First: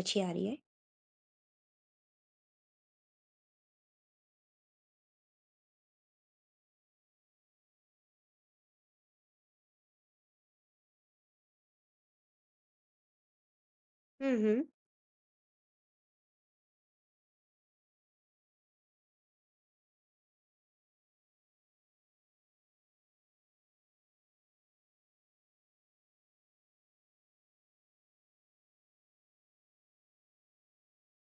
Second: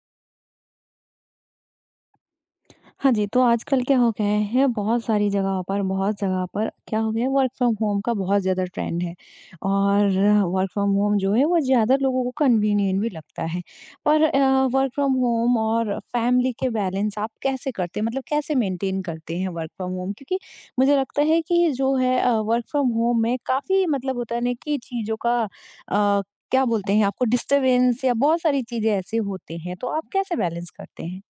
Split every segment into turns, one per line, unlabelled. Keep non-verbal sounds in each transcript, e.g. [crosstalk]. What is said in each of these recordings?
अच्छी आ रही है।
हाँ जी, तो आजकल क्या हो गया है बहुत सारी जगहों पर बहुत जगह पर क्या हो गया है वर्क फ्रॉम होम का बहुत ज़्यादा ट्रेंड है और वर्क फ्रॉम होम जो है वो ज़्यादा लोगों को कन्वीनिएंट भी लगता है। पर
हुँ, हुँ।
वर्क फ्रॉम होम और फैमिली के बैलेंस आप कैसे करते हैं? मतलब कैसे मेंटेन करते हैं वर्क फ्रॉम होम? क्योंकि मुझे लगता है कि जो है वर्क फ्रॉम होम में काफ़ी मतलब होता है ना कि चीज़ों का अ, क्या बोलते हैं आपको डिस्टर्बेंस या बहुत सारी चीज़ें ऐसे होते हैं, तो आप कैसे बैलेंस करते हैं?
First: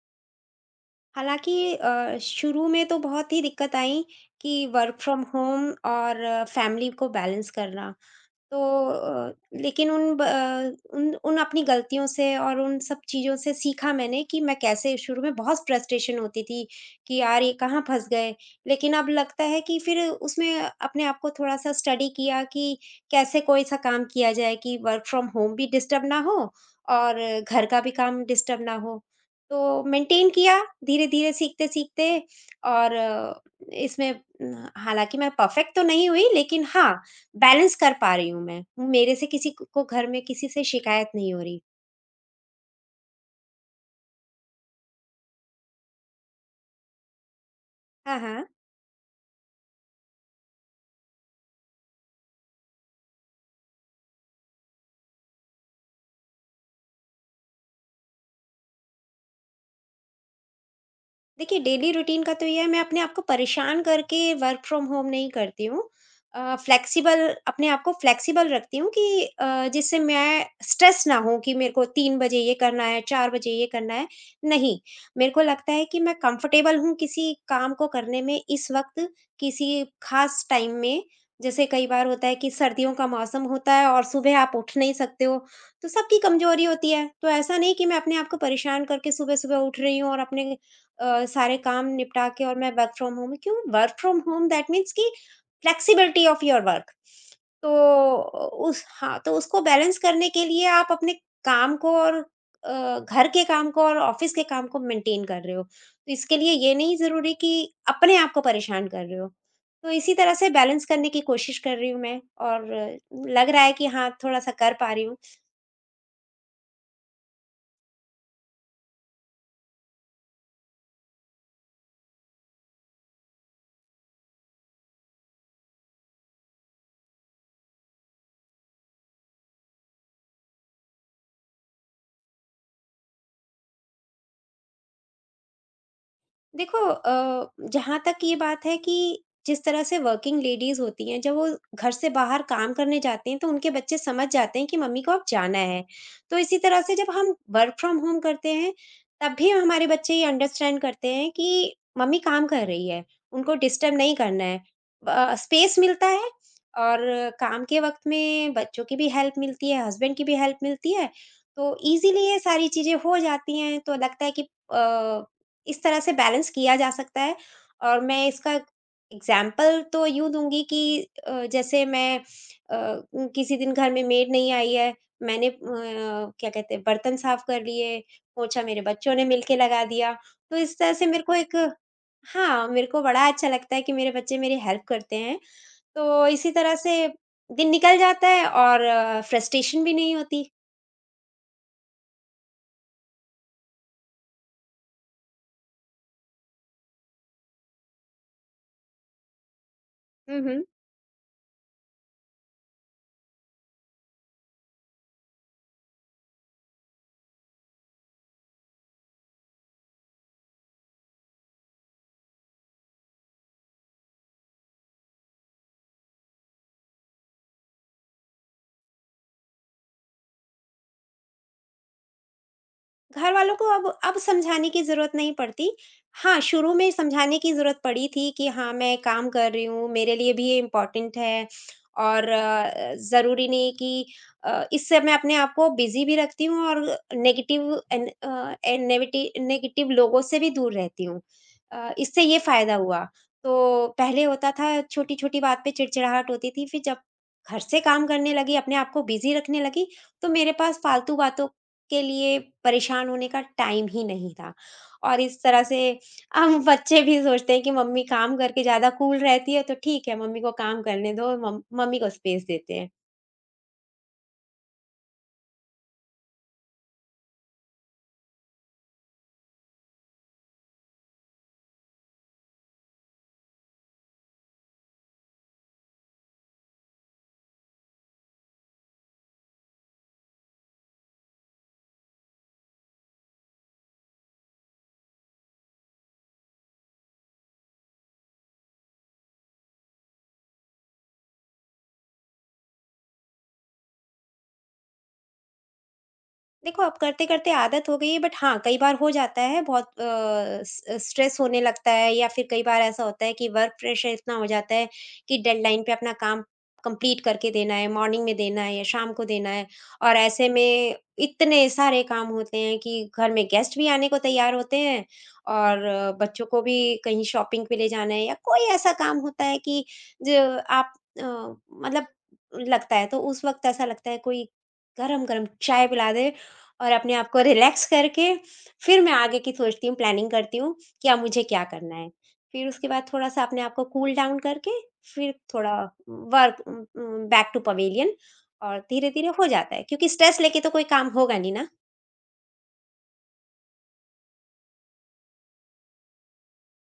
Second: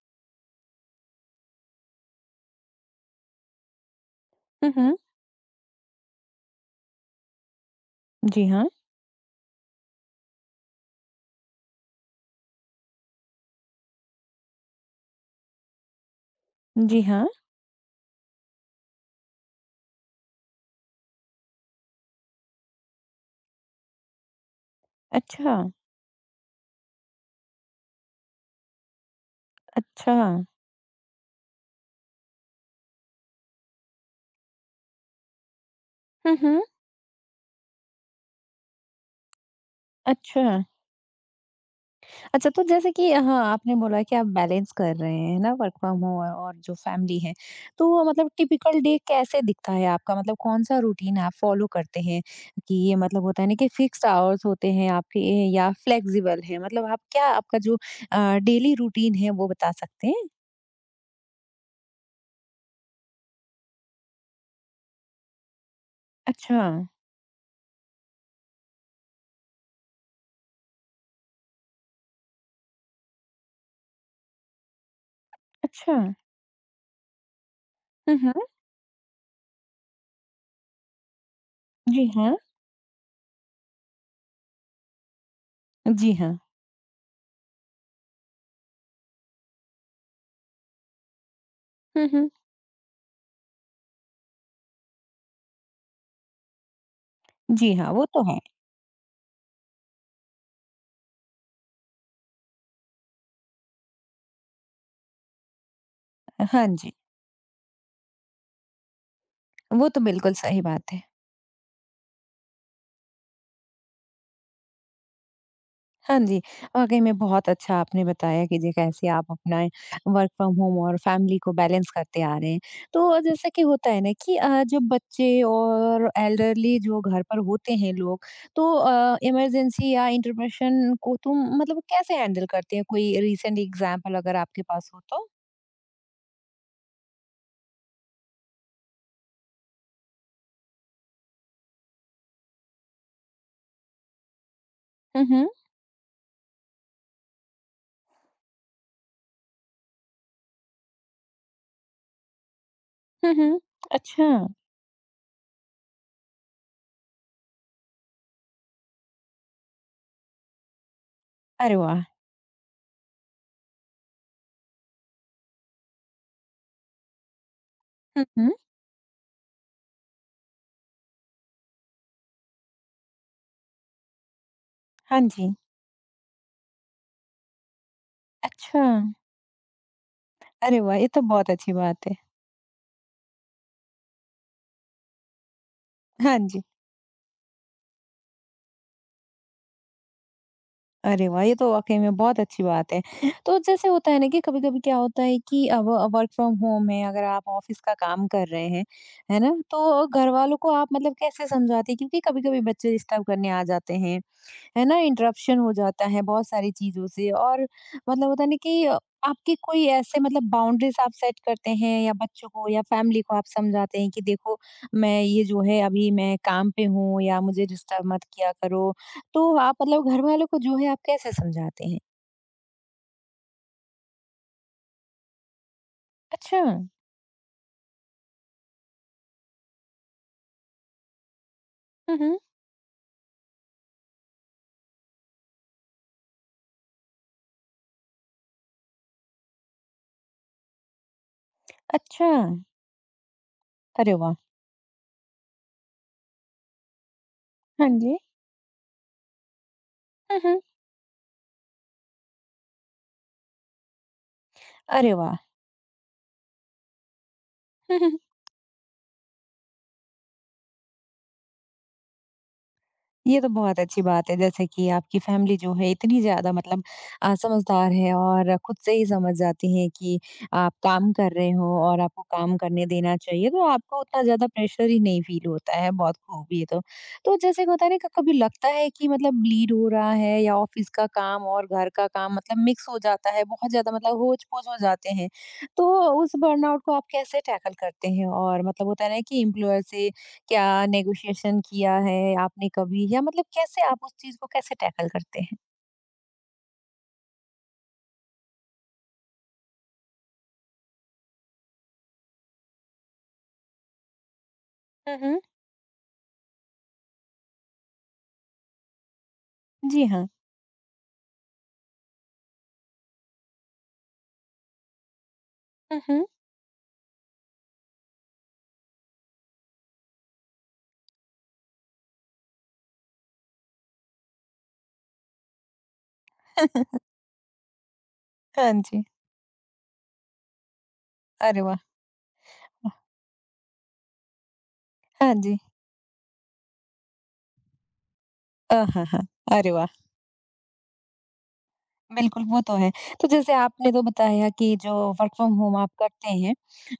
हालाँकि शुरू में तो बहुत ही दिक्कत आई कि
हुँ, हुँ।
वर्क फ्रॉम होम और फैमिली को बैलेंस करना।
जी
तो
हाँ।
अ, लेकिन उन अपनी गलतियों से और उन सब चीज़ों से सीखा मैंने कि मैं कैसे शुरू में बहुत फ्रस्ट्रेशन होती थी
जी
कि
हाँ।
यार ये कहाँ फँस गए। लेकिन अब लगता है कि फिर उसमें अपने आप को थोड़ा-सा स्टडी किया कि कैसे कोई-सा काम किया जाए कि वर्क फ्रॉम होम
अच्छा,
भी डिस्टर्ब ना हो और घर का भी काम डिस्टर्ब ना हो। तो
अच्छा।
मेंटेन किया धीरे-धीरे, सीखते-सीखते और इसमें हालाँकि मैं परफ़ेक्ट तो नहीं हुई
हुँ, हुँ।
लेकिन हाँ, बैलेंस कर पा रही हूँ मैं, हूँ, मेरे से किसी क को घर में
अच्छा।
किसी से शिकायत नहीं हो रही।
अच्छा तो जैसे कि हाँ, आपने बोला कि आप बैलेंस कर रहे हैं, है ना? वर्क फ्रॉम होम औ और जो फैमिली है। तो
हाँ,
मतलब
हाँ।
टिपिकल डे कैसे दिखता है आपका? मतलब कौन-सा रूटीन आप फॉलो करते हैं कि ये मतलब होता है ना कि फिक्स्ड आवर्स होते हैं आपके या फ्लेक्सिबल हैं? मतलब आप क्या आपका जो डेली रूटीन है वो बता सकते हैं?
देखिए, डेली रूटीन का तो ये है मैं अपने आप को परेशान करके वर्क फ्रॉम होम नहीं करती हूँ। अ,
अच्छा,
फ्लेक्सिबल अपने आप को फ्लेक्सिबल रखती हूँ कि जिससे मैं स्ट्रेस ना हो कि मेरे को 3 बजे ये करना है, 4 बजे ये करना है। नहीं, मेरे को लगता है
अच्छा।
कि मैं कंफर्टेबल हूँ किसी काम को
हुँ,
करने
हुँ।
में इस वक़्त किसी ख़ास टाइम में। जैसे कई बार
जी
होता है
हाँ।
कि सर्दियों का मौसम होता है और सुबह आप उठ नहीं सकते हो, तो
जी
सबकी
हाँ।
कमज़ोरी होती है। तो ऐसा नहीं कि मैं अपने आप को परेशान करके सुबह-सुबह उठ रही हूँ और अपने सारे काम
हुँ,
निपटा
हुँ।
के और मैं work from home that means कि फ्लेक्सिबिलिटी ऑफ योर वर्क। तो
जी हाँ, वो तो है।
उस हाँ तो उसको बैलेंस करने के लिए आप अपने काम को और घर के काम को और ऑफिस के काम को मेंटेन कर रहे हो तो इसके लिए
हाँ
ये
जी,
नहीं जरूरी कि अपने आप को परेशान कर रहे हो। तो
वो तो
इसी तरह
बिल्कुल
से
सही
बैलेंस
बात है।
करने की कोशिश कर रही हूँ मैं और लग रहा है कि हाँ थोड़ा सा कर पा रही हूँ।
हाँ जी, वाक़ई में बहुत अच्छा आपने बताया कि जी कैसे आप अपना वर्क फ्रॉम होम और फैमिली को बैलेंस करते आ रहे हैं। तो जैसा कि होता है ना कि जब बच्चे और एल्डरली जो घर पर होते हैं लोग, तो इमरजेंसी या इंटरप्शन को तुम मतलब कैसे हैंडल करते हैं? कोई रीसेंट एग्ज़ाम्पल अगर आपके पास हो तो?
देखो जहाँ तक ये बात है कि जिस तरह से वर्किंग लेडीज होती हैं जब वो घर से बाहर काम करने जाते हैं तो उनके बच्चे समझ जाते हैं कि मम्मी को अब
हुँ, हुँ।
जाना है। तो इसी तरह से जब हम वर्क फ्रॉम होम करते हैं तब भी हमारे बच्चे ये अंडरस्टैंड करते हैं कि मम्मी काम कर रही है,
हुँ,
उनको
हुँ।
डिस्टर्ब नहीं
अच्छा,
करना है, स्पेस मिलता है और काम के वक्त में बच्चों की भी हेल्प मिलती है, हस्बैंड की भी हेल्प मिलती है। तो
अरे वाह!
इजीली ये सारी चीजें हो जाती हैं तो लगता है कि इस तरह से बैलेंस किया जा सकता है। और मैं
हुँ, हुँ।
इसका एग्ज़ाम्पल तो यूँ दूँगी कि जैसे मैं अ, किसी दिन घर में मेड नहीं आई है,
हाँ
मैंने
जी।
क्या कहते हैं बर्तन साफ़ कर लिए, पोंछा मेरे
अच्छा,
बच्चों ने मिलके लगा दिया, तो इस
अरे
तरह
वाह!
से
ये तो
मेरे को
बहुत
एक
अच्छी बात है।
हाँ, मेरे को बड़ा अच्छा लगता है कि मेरे बच्चे मेरी हेल्प करते हैं, तो
हाँ
इसी
जी।
तरह से दिन निकल जाता है और फ्रस्ट्रेशन भी नहीं होती।
अरे वाह! ये तो वाक़ई में बहुत अच्छी बात है। तो जैसे होता है ना कि कभी-कभी क्या होता है कि अब वर्क फ्रॉम होम है, अगर आप ऑफ़िस का काम कर रहे हैं, है ना? तो घर
हुँ,
वालों
हुँ।
को आप मतलब कैसे समझाते हैं? क्योंकि कभी-कभी बच्चे डिस्टर्ब करने आ जाते हैं है ना, इंटरप्शन हो जाता है बहुत सारी चीज़ों से और मतलब होता है ना कि आपकी कोई ऐसे मतलब बाउंड्रीज़ आप सेट करते हैं या बच्चों को या फैमिली को आप समझाते हैं कि देखो मैं ये जो है अभी मैं काम पे हूँ या मुझे डिस्टर्ब मत किया करो। तो आप मतलब घर वालों को जो है आप कैसे समझाते हैं?
घर वालों को अब समझाने की ज़रूरत नहीं पड़ती। हाँ,
अच्छा।
शुरू में समझाने की ज़रूरत पड़ी थी कि हाँ, मैं काम कर रही हूँ, मेरे लिए भी ये इम्पोर्टेंट है
हुँ,
और
हुँ।
अ, ज़रूरी नहीं कि अ, इससे मैं अपने आप को बिज़ी भी रखती हूँ और नेगेटिव एन अ, ए नेविटी नेगेटिव लोगों से भी दूर रहती हूँ। इससे
अच्छा,
ये फ़ायदा हुआ। तो
अरे
पहले
वाह!
होता था छोटी-छोटी बात पे चिड़चिड़ाहट होती थी, फिर जब घर से
हाँ
काम
जी।
करने लगी, अपने आप को बिज़ी रखने लगी, तो
हुँ,
मेरे
हुँ।
पास फ़ालतू बातों के लिए परेशान होने का टाइम ही नहीं था।
अरे
और
वाह!
इस तरह से हम [laughs] बच्चे भी सोचते हैं कि मम्मी
[laughs]
काम करके ज़्यादा कूल रहती है तो ठीक है, मम्मी को काम करने दो, मम मम्मी को स्पेस देते हैं।
ये तो बहुत अच्छी बात है जैसे कि आपकी फैमिली जो है इतनी ज़्यादा मतलब समझदार है और खुद से ही समझ जाती है कि आप काम कर रहे हो और आपको काम करने देना चाहिए तो आपको उतना ज़्यादा प्रेशर ही नहीं फील होता है बहुत खूब ये तो जैसे कि होता है ना कभी लगता है कि मतलब ब्लीड हो रहा है या ऑफिस का काम और घर का काम मतलब मिक्स हो जाता है बहुत ज़्यादा मतलब होच पोच हो जाते हैं तो उस बर्नआउट को आप कैसे टैकल करते हैं और मतलब होता है ना कि एम्प्लॉयर से क्या नेगोशिएशन किया है आपने कभी या मतलब कैसे आप उस चीज को कैसे टैकल करते हैं?
देखो, अब करते-करते आदत हो गई है बट हाँ, कई बार हो जाता है बहुत अ, स स्ट्रेस होने लगता है या फिर कई बार ऐसा होता है कि वर्क प्रेशर इतना हो जाता है कि
हम्म।
डेडलाइन पे अपना काम कंप्लीट करके देना है, मॉर्निंग में देना है या शाम को देना है।
जी
और
हाँ।
ऐसे में इतने सारे काम होते हैं कि घर में गेस्ट भी आने को तैयार होते हैं और
हम्म।
बच्चों को भी कहीं शॉपिंग पे ले जाना है या कोई ऐसा काम होता है कि जो आप अ, मतलब लगता है तो उस वक़्त ऐसा लगता है कोई गरम-गरम चाय पिला दे और
[laughs]
अपने आप को रिलैक्स करके,
हाँ
फिर
जी।
मैं आगे की सोचती हूँ, प्लानिंग करती हूँ कि अब मुझे
अरे
क्या
वाह!
करना है। फिर उसके बाद थोड़ा-सा अपने आप को कूल डाउन करके, फिर
हाँ जी।
थोड़ा वर्क बैक टू पवेलियन और
हाँ, हाँ।
धीरे-धीरे हो
अरे
जाता है,
वाह!
क्योंकि स्ट्रेस लेके तो कोई काम होगा नहीं ना।
बिल्कुल, वो तो है। तो जैसे आपने तो बताया कि जो वर्क फ्रॉम होम आप करते हैं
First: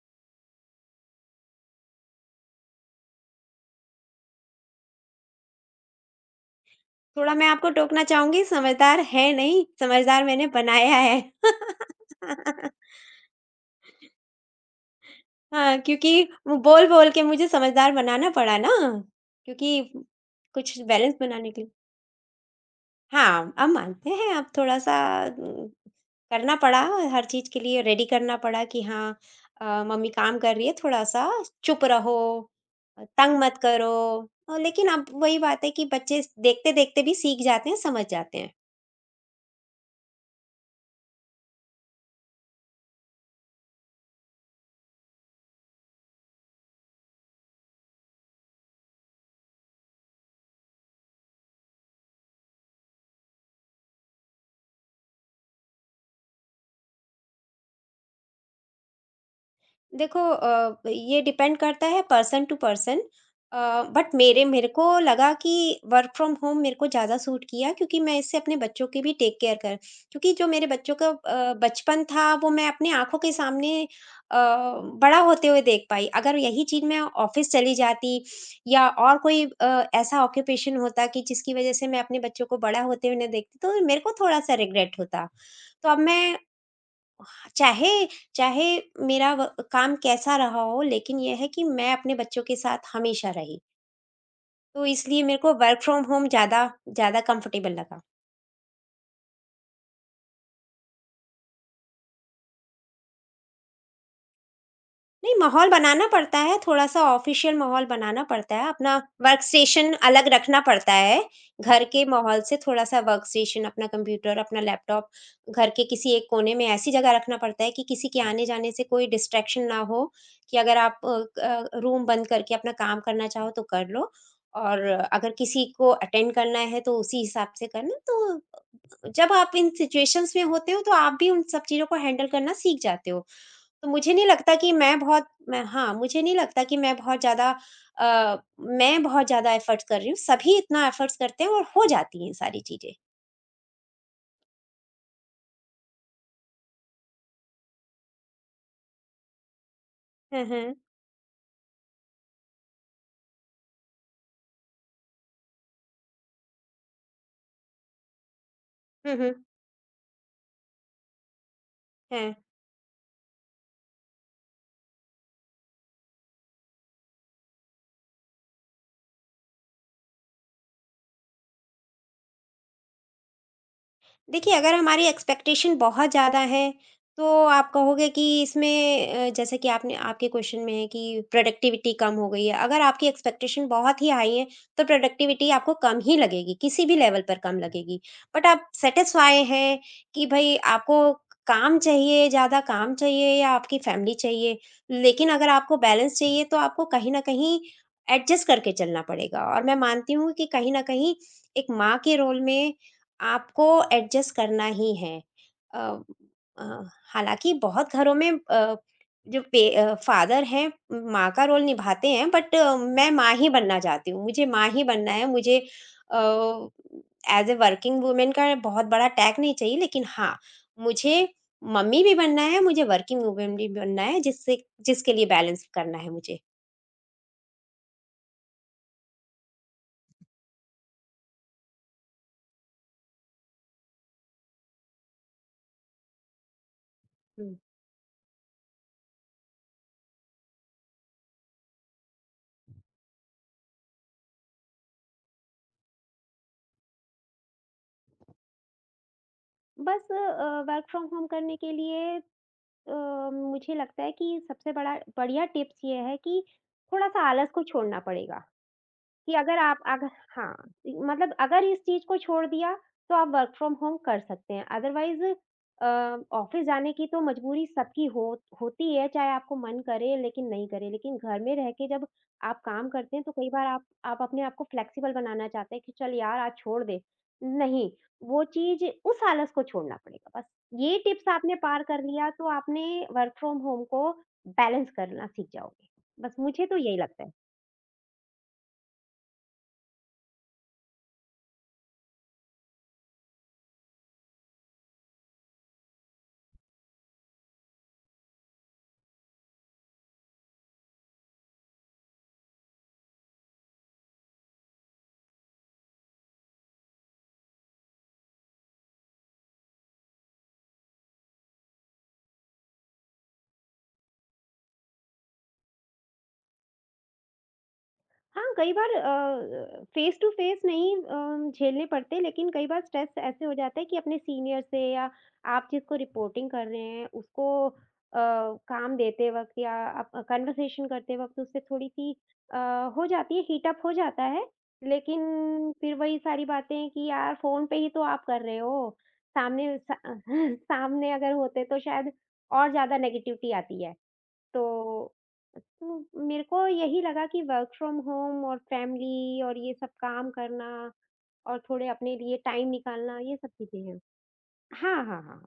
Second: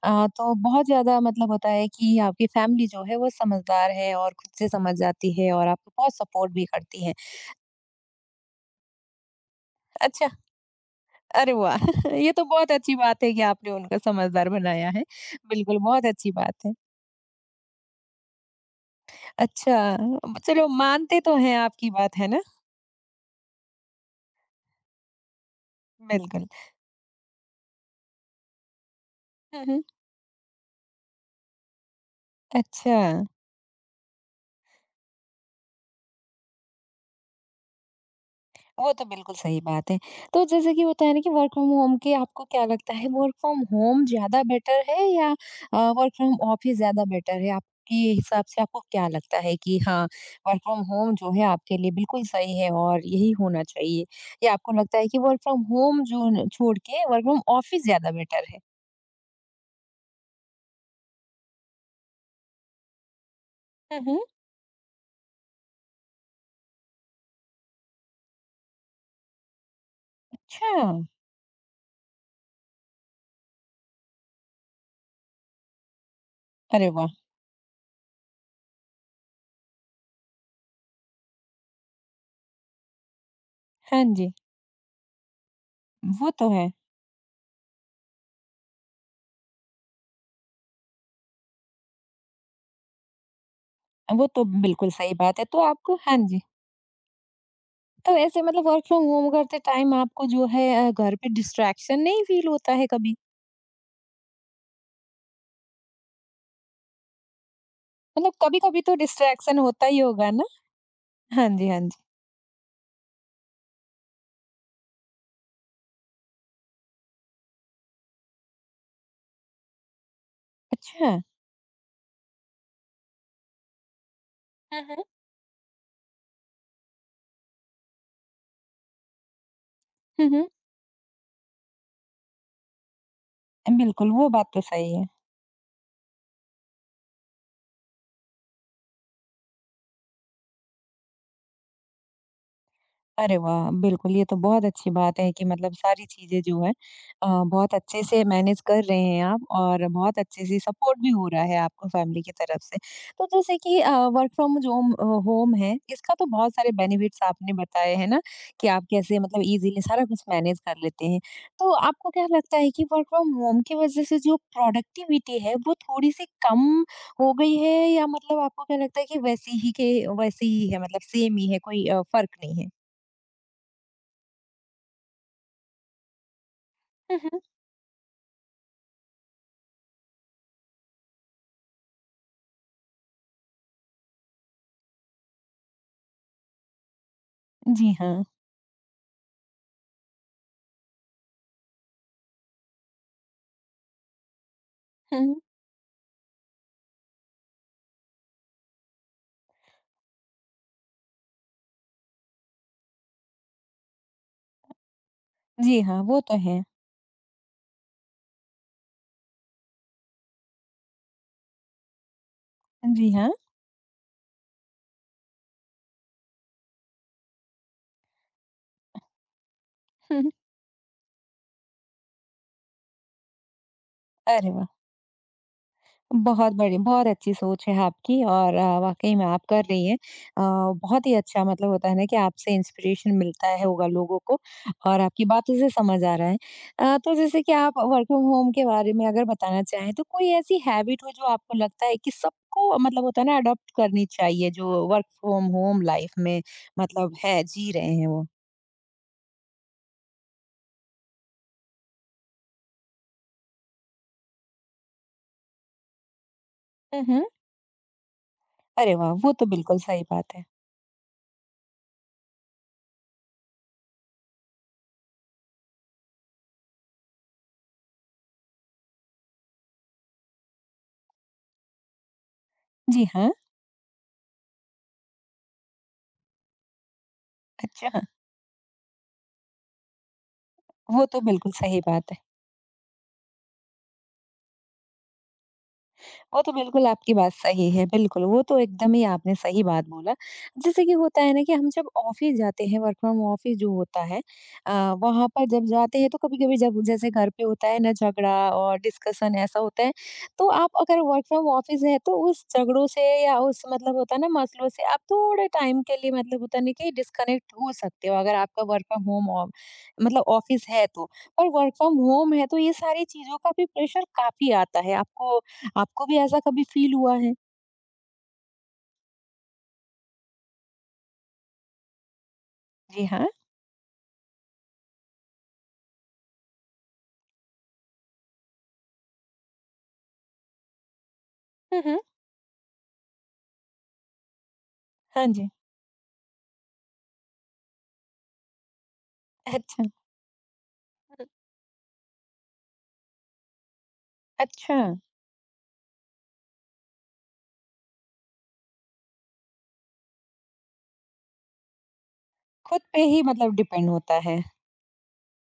तो बहुत ज़्यादा मतलब होता है कि आपकी फैमिली जो है वो समझदार है और खुद से समझ जाती है और आपको बहुत सपोर्ट भी करती है।
थोड़ा मैं आपको टोकना चाहूँगी, समझदार है नहीं, समझदार
अच्छा,
मैंने बनाया है। [laughs]
अरे वाह! [laughs] ये तो बहुत अच्छी बात है कि आपने उनको समझदार बनाया है।
हाँ,
बिल्कुल, बहुत
क्योंकि
अच्छी
वो
बात है।
बोल-बोल के मुझे समझदार बनाना पड़ा ना,
अच्छा,
क्योंकि
चलो
कुछ बैलेंस
मानते तो
बनाने
हैं
के लिए
आपकी बात, है ना?
हाँ, अब मानते हैं अब थोड़ा-सा उम,
बिल्कुल।
करना पड़ा, हर चीज़ के लिए रेडी करना पड़ा कि हाँ
हुँ, हुँ।
मम्मी काम कर रही है, थोड़ा-सा चुप रहो,
अच्छा,
तंग मत करो। लेकिन अब वही बात है कि बच्चे स देखते-देखते भी सीख जाते हैं, समझ जाते हैं।
वो तो बिल्कुल सही बात है। तो जैसे कि होता है ना कि वर्क फ्रॉम होम के आपको क्या लगता है वर्क फ्रॉम होम ज़्यादा बेटर है या वर्क फ्रॉम ऑफिस ज़्यादा बेटर है? आपके हिसाब से आपको क्या लगता है कि हाँ, वर्क फ्रॉम होम जो है आपके लिए बिल्कुल सही है और यही होना चाहिए? या आपको लगता है कि वर्क फ्रॉम होम जो न छोड़ के वर्क फ्रॉम ऑफिस ज़्यादा बेटर है?
देखो ये डिपेंड करता है पर्सन टू पर्सन
हुँ,
बट
हुँ।
मेरे मेरे को लगा कि वर्क फ्रॉम होम मेरे को ज़्यादा सूट किया क्योंकि मैं इससे अपने बच्चों की भी टेक केयर कर, क्योंकि जो मेरे
अच्छा,
बच्चों का बचपन था वो मैं अपने आंखों के सामने बड़ा होते हुए देख पाई, अगर यही चीज़
अरे
मैं
वाह!
ऑफिस चली जाती या और कोई ऐसा ऑक्यूपेशन होता कि जिसकी वजह से मैं अपने बच्चों को बड़ा होते हुए ना देखती तो मेरे
हाँ
को
जी,
थोड़ा सा रिग्रेट होता। तो अब
वो
मैं
तो है।
चाहे चाहे मेरा व काम कैसा रहा हो, लेकिन ये है कि मैं अपने बच्चों के साथ हमेशा रही।
वो तो
तो
बिल्कुल सही
इसलिए मेरे
बात है।
को
तो
वर्क
आपको
फ्रॉम
हाँ
होम
जी,
ज़्यादा ज़्यादा कम्फ़र्टेबल लगा।
तो ऐसे मतलब वर्क फ्रॉम होम करते टाइम आपको जो है घर पे डिस्ट्रैक्शन नहीं फ़ील होता है कभी?
नहीं, माहौल बनाना पड़ता है, थोड़ा-सा ऑफ़िशियल माहौल बनाना
मतलब
पड़ता है,
कभी-कभी
अपना
तो
वर्क
डिस्ट्रैक्शन होता
स्टेशन
ही
अलग
होगा ना?
रखना पड़ता है,
हाँ जी, हाँ
घर
जी।
के माहौल से थोड़ा-सा वर्क स्टेशन, अपना कंप्यूटर, अपना लैपटॉप घर के किसी एक कोने में ऐसी जगह रखना पड़ता है कि किसी के आने-जाने से कोई डिस्ट्रैक्शन ना हो, कि अगर आप
अच्छा।
क रूम बंद करके अपना काम करना चाहो तो कर लो और
हुँ, हुँ।
अगर किसी को अटेंड करना है तो उसी हिसाब से करना। तो जब आप इन
हुँ,
सिचुएशंस में
हुँ।
होते हो तो आप भी उन सब चीज़ों को हैंडल करना सीख जाते हो। तो
बिल्कुल,
मुझे नहीं
वो बात
लगता
तो
कि
सही
मैं
है।
बहुत मैं हाँ, मुझे नहीं लगता कि मैं बहुत ज़्यादा एफ़र्ट्स कर रही हूँ, सभी इतना एफ़र्ट्स करते हैं और हो जाती हैं सारी चीज़ें।
अरे वाह! बिल्कुल, ये तो बहुत अच्छी बात है कि मतलब सारी चीज़ें जो हैं बहुत अच्छे से मैनेज कर रहे हैं आप और बहुत
हुँ,
अच्छे से
हुँ।
सपोर्ट भी हो रहा है आपको फैमिली की तरफ से। तो जैसे कि अ, वर्क फ्रॉम जोम अ, होम है, इसका तो बहुत सारे बेनिफिट्स आपने बताए हैं ना कि आप
हुँ,
कैसे मतलब
हुँ।
ईज़िली सारा कुछ मैनेज कर लेते हैं। तो आपको क्या
है।
लगता है कि वर्क फ्रॉम होम की वज़ह से जो प्रोडक्टिविटी है, वो थोड़ी-सी कम हो गई है या मतलब आपको क्या लगता है कि वैसी ही के वैसी ही है, मतलब सेम ही है, कोई फ़र्क नहीं है?
देखिए, अगर हमारी एक्सपेक्टेशन बहुत ज़्यादा है,
हुँ,
तो
हुँ।
आप कहोगे कि इसमें जैसे कि आपने आपके क्वेश्चन में है कि प्रोडक्टिविटी कम हो गई है। अगर आपकी एक्सपेक्टेशन बहुत ही हाई है, तो प्रोडक्टिविटी आपको कम ही लगेगी, किसी भी लेवल पर कम
जी
लगेगी।
हाँ।
बट आप सैटिस्फाई हैं कि भई आपको काम चाहिए, ज़्यादा काम चाहिए या आपकी फैमिली चाहिए। लेकिन
हुँ।
अगर आपको बैलेंस चाहिए, तो आपको कहीं न कहीं एडजस्ट करके चलना पड़ेगा और मैं मानती हूँ कि कहीं न कहीं एक माँ के रोल में आपको एडजस्ट करना ही है। अ
जी हाँ, वो तो है।
अ, हालाँकि बहुत घरों में जो पे फ़ादर हैं, माँ का रोल निभाते हैं बट मैं
जी हाँ।
माँ ही बनना चाहती हूँ। मुझे माँ ही बनना है, मुझे अ, एज़ अ वर्किंग वूमेन का बहुत बड़ा टैग नहीं चाहिए लेकिन
हुँ,
हाँ,
हुँ।
मुझे मम्मी भी बनना है, मुझे वर्किंग वूमेन भी बनना है,
अरे
जिससे
वाह!
जिसके लिए बैलेंस करना है मुझे।
बहुत बड़ी बहुत अच्छी सोच है आपकी और वाक़ई में आप कर रही हैं। अ, बहुत ही अच्छा मतलब होता है ना कि आपसे इंस्पिरेशन मिलता है होगा लोगों को और आपकी बातों से समझ आ रहा है। तो जैसे कि
हुँ।
आप वर्क फ्रॉम होम के बारे में अगर बताना चाहें तो कोई ऐसी हैबिट हो जो आपको लगता है कि सबको मतलब होता है ना अडॉप्ट करनी चाहिए जो वर्क फ्रॉम होम लाइफ में मतलब है, जी रहे हैं वो?
बस वर्क फ्रॉम होम करने के लिए अ, मुझे लगता है कि सबसे बड़ा बढ़िया टिप्स ये है कि
हुँ, हुँ।
थोड़ा-सा आलस को छोड़ना पड़ेगा।
अरे वाह!
कि
वो तो
अगर आप
बिल्कुल सही
अगर
बात है।
हाँ, मतलब अगर इस चीज़ को छोड़ दिया, तो आप वर्क फ्रॉम होम कर सकते हैं। अदरवाइज़ अ, ऑफ़िस जाने की तो मजबूरी सबकी हो होती है, चाहे आपको मन करे लेकिन नहीं करे। लेकिन घर में रह के जब आप काम
जी
करते हैं,
हाँ,
तो कई बार आप अपने आप को फ्लेक्सिबल बनाना चाहते हैं कि चल यार आज छोड़ दे। नहीं,
अच्छा!
वो चीज़ उस आलस को छोड़ना पड़ेगा बस। ये
वो तो
टिप्स
बिल्कुल
आपने
सही
पार कर
बात
लिया, तो आपने वर्क फ्रॉम होम को बैलेंस करना सीख जाओगे। बस
वो तो
मुझे तो
बिल्कुल
यही
आपकी
लगता है।
बात सही है, बिल्कुल, वो तो एकदम ही आपने सही बात बोला। जैसे कि होता है ना कि हम जब ऑफ़िस जाते हैं, वर्क फ्रॉम ऑफ़िस जो होता है अ, वहाँ पर जब जाते हैं तो कभी-कभी जब जैसे घर पे होता है ना झगड़ा और डिस्कशन ऐसा होता है, तो आप अगर वर्क फ्रॉम ऑफ़िस है तो उस झगड़ों से या उस मतलब होता है ना मसलों से आप थोड़े टाइम के लिए मतलब होता है ना कि डिस्कनेक्ट हो सकते हो अगर आपका वर्क फ्रॉम होम ऑ मतलब ऑफ़िस है तो। पर वर्क फ्रॉम होम है तो ये सारी चीज़ों का भी प्रेशर काफ़ी आता है, आपको आपको भी ऐसा कभी फील हुआ है?
हाँ, कई बार फ़ेस टू फ़ेस नहीं झेलने पड़ते, लेकिन कई बार
जी
स्ट्रेस
हाँ।
ऐसे हो जाता है कि अपने सीनियर से या आप जिसको रिपोर्टिंग कर रहे हैं, उसको अ, काम देते वक़्त या आप कन्वर्सेशन करते वक़्त उससे
हुँ, हुँ।
थोड़ी-सी अ, हो जाती है, हीट अप हो जाता है।
हाँ जी।
लेकिन फिर वही सारी बातें कि यार फ़ोन पे ही तो आप कर रहे हो, सामने
अच्छा।
सा [laughs] सामने
हुँ।
अगर होते तो शायद और ज़्यादा नेगेटिविटी आती है। तो
अच्छा,
तो मेरे को यही लगा कि वर्क फ्रॉम होम और फैमिली और ये सब काम करना और थोड़े अपने लिए टाइम
खुद पे
निकालना
ही
ये सब
मतलब
चीज़ें
डिपेंड
हैं।
होता है,
हाँ, हाँ, हाँ।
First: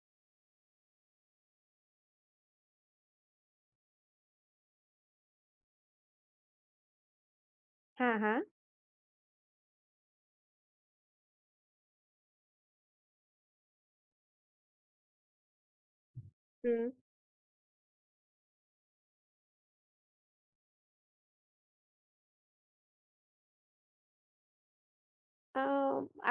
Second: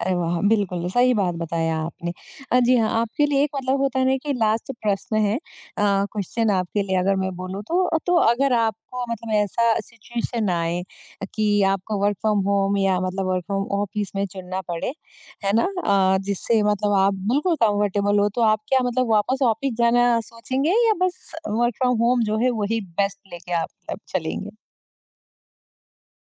अरे वाह! बिल्कुल, सही बात बताया आपने। जी हाँ, आपके लिए एक मतलब होता है ना कि लास्ट प्रश्न है क्वेश्चन आपके लिए अगर मैं बोलूँ तो
हाँ, हाँ।
अगर आपको मतलब ऐसा सिचुएशन आए कि आपको वर्क फ्रॉम होम या मतलब वर्क फ्रॉम ऑफिस में चुनना पड़े, है ना? जिससे
हुँ।
मतलब आप बिल्कुल कंफर्टेबल हो, तो आप क्या मतलब वापस ऑफिस जाना सोचेंगे या बस वर्क फ्रॉम होम जो है वही बेस्ट लेके आप मतलब चलेंगे?
अ,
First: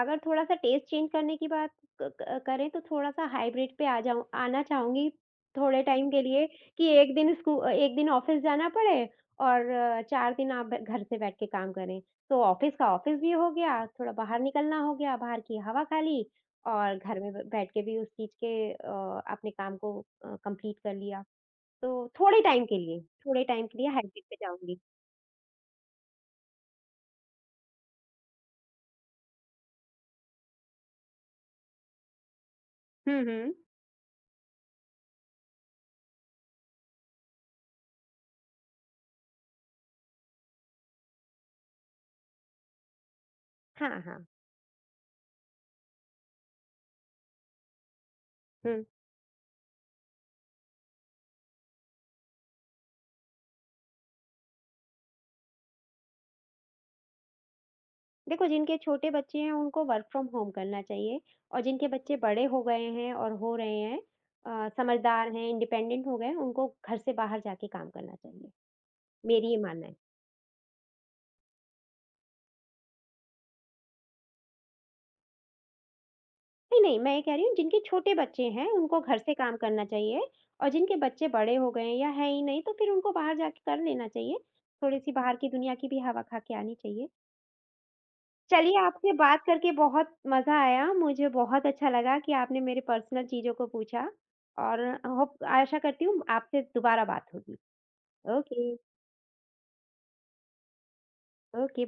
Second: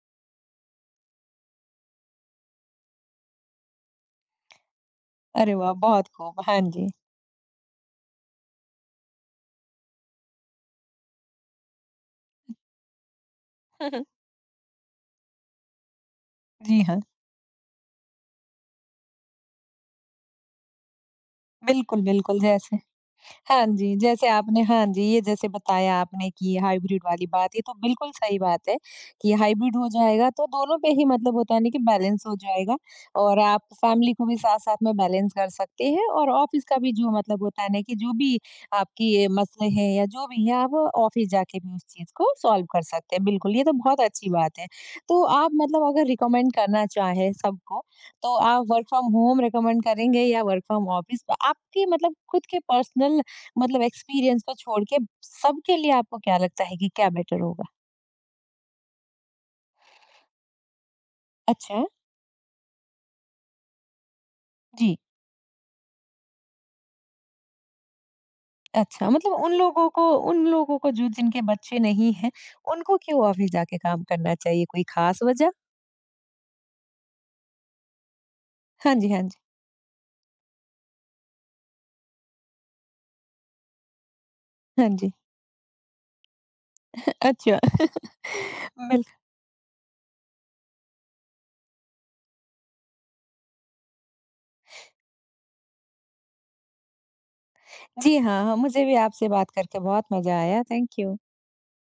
अगर थोड़ा-सा टेस्ट चेंज करने की बात क क करें तो थोड़ा-सा हाइब्रिड पे आ जाऊँ आना चाहूँगी
अरे वाह!
थोड़े
बहुत
टाइम के
खूब।
लिए
हाँ
कि
जी।
1 दिन ऑफ़िस जाना पड़े और 4 दिन आप घर से बैठ के काम करें। तो ऑफ़िस भी हो गया, थोड़ा
[laughs]
बाहर निकलना हो गया, बाहर की हवा खा ली
जी
और
हाँ,
घर में ब बैठ के भी उस चीज़ के अपने काम को कंप्लीट कर लिया।
बिल्कुल,
तो
बिल्कुल
थोड़े टाइम
जैसे
के लिए, थोड़े
हाँ
टाइम के लिए
जी,
हाइब्रिड
जैसे
पे
आपने
जाऊँगी।
हाँ जी, ये जैसे बताया आपने कि हाइब्रिड वाली बात, ये तो बिल्कुल सही बात है कि हाइब्रिड हो जाएगा तो दोनों पे ही मतलब होता है ना कि बैलेंस हो जाएगा
हुँ,
और
हुँ।
आप फैमिली को भी साथ-साथ में बैलेंस कर सकते हैं और ऑफ़िस का भी जो मतलब होता है ना कि जो भी आपकी ये मसले हैं या जो भी है, आप ऑफ़िस जाके भी उस चीज़ को सॉल्व कर सकते हैं। बिल्कुल, ये तो बहुत
हाँ, हाँ।
अच्छी बात है। तो आप मतलब अगर रिकमेंड करना चाहें सबको, तो आप
हुँ।
वर्क फ्रॉम होम रिकमेंड करेंगे या वर्क फ्रॉम ऑफ़िस? आपकी मतलब खुद के पर्सनल मतलब एक्सपीरियंस को छोड़ के सबके लिए आपको क्या लगता है कि क्या बेटर होगा?
देखो जिनके छोटे बच्चे हैं उनको वर्क फ्रॉम होम करना चाहिए और
अच्छा।
जिनके बच्चे बड़े हो गए हैं और हो रहे हैं
जी,
समझदार हैं, इंडिपेंडेंट हो गए हैं, उनको घर से बाहर जाके काम करना चाहिए।
अच्छा मतलब
मेरी ये मानना है।
उन लोगों को जो जिनके बच्चे नहीं हैं, उनको क्यों ऑफ़िस जाके काम करना चाहिए, कोई ख़ास वजह?
नहीं नहीं मैं ये कह रही हूँ जिनके छोटे बच्चे हैं
हाँ
उनको
जी,
घर
हाँ
से
जी।
काम करना चाहिए और जिनके बच्चे बड़े हो गए हैं या है ही नहीं तो फिर उनको बाहर जाके कर लेना चाहिए।
हाँ
थोड़ी सी
जी।
बाहर की दुनिया की भी हवा खा के आनी चाहिए।
[laughs] अच्छा।
चलिए,
बिल
आपसे बात करके बहुत मज़ा आया। मुझे बहुत अच्छा लगा कि आपने मेरे पर्सनल चीज़ों को पूछा और होप आशा करती हूँ आपसे दोबारा बात होगी।
जी हाँ, हाँ,
ओके,
मुझे भी आपसे बात करके बहुत मज़ा आया। Thank you.
ओके।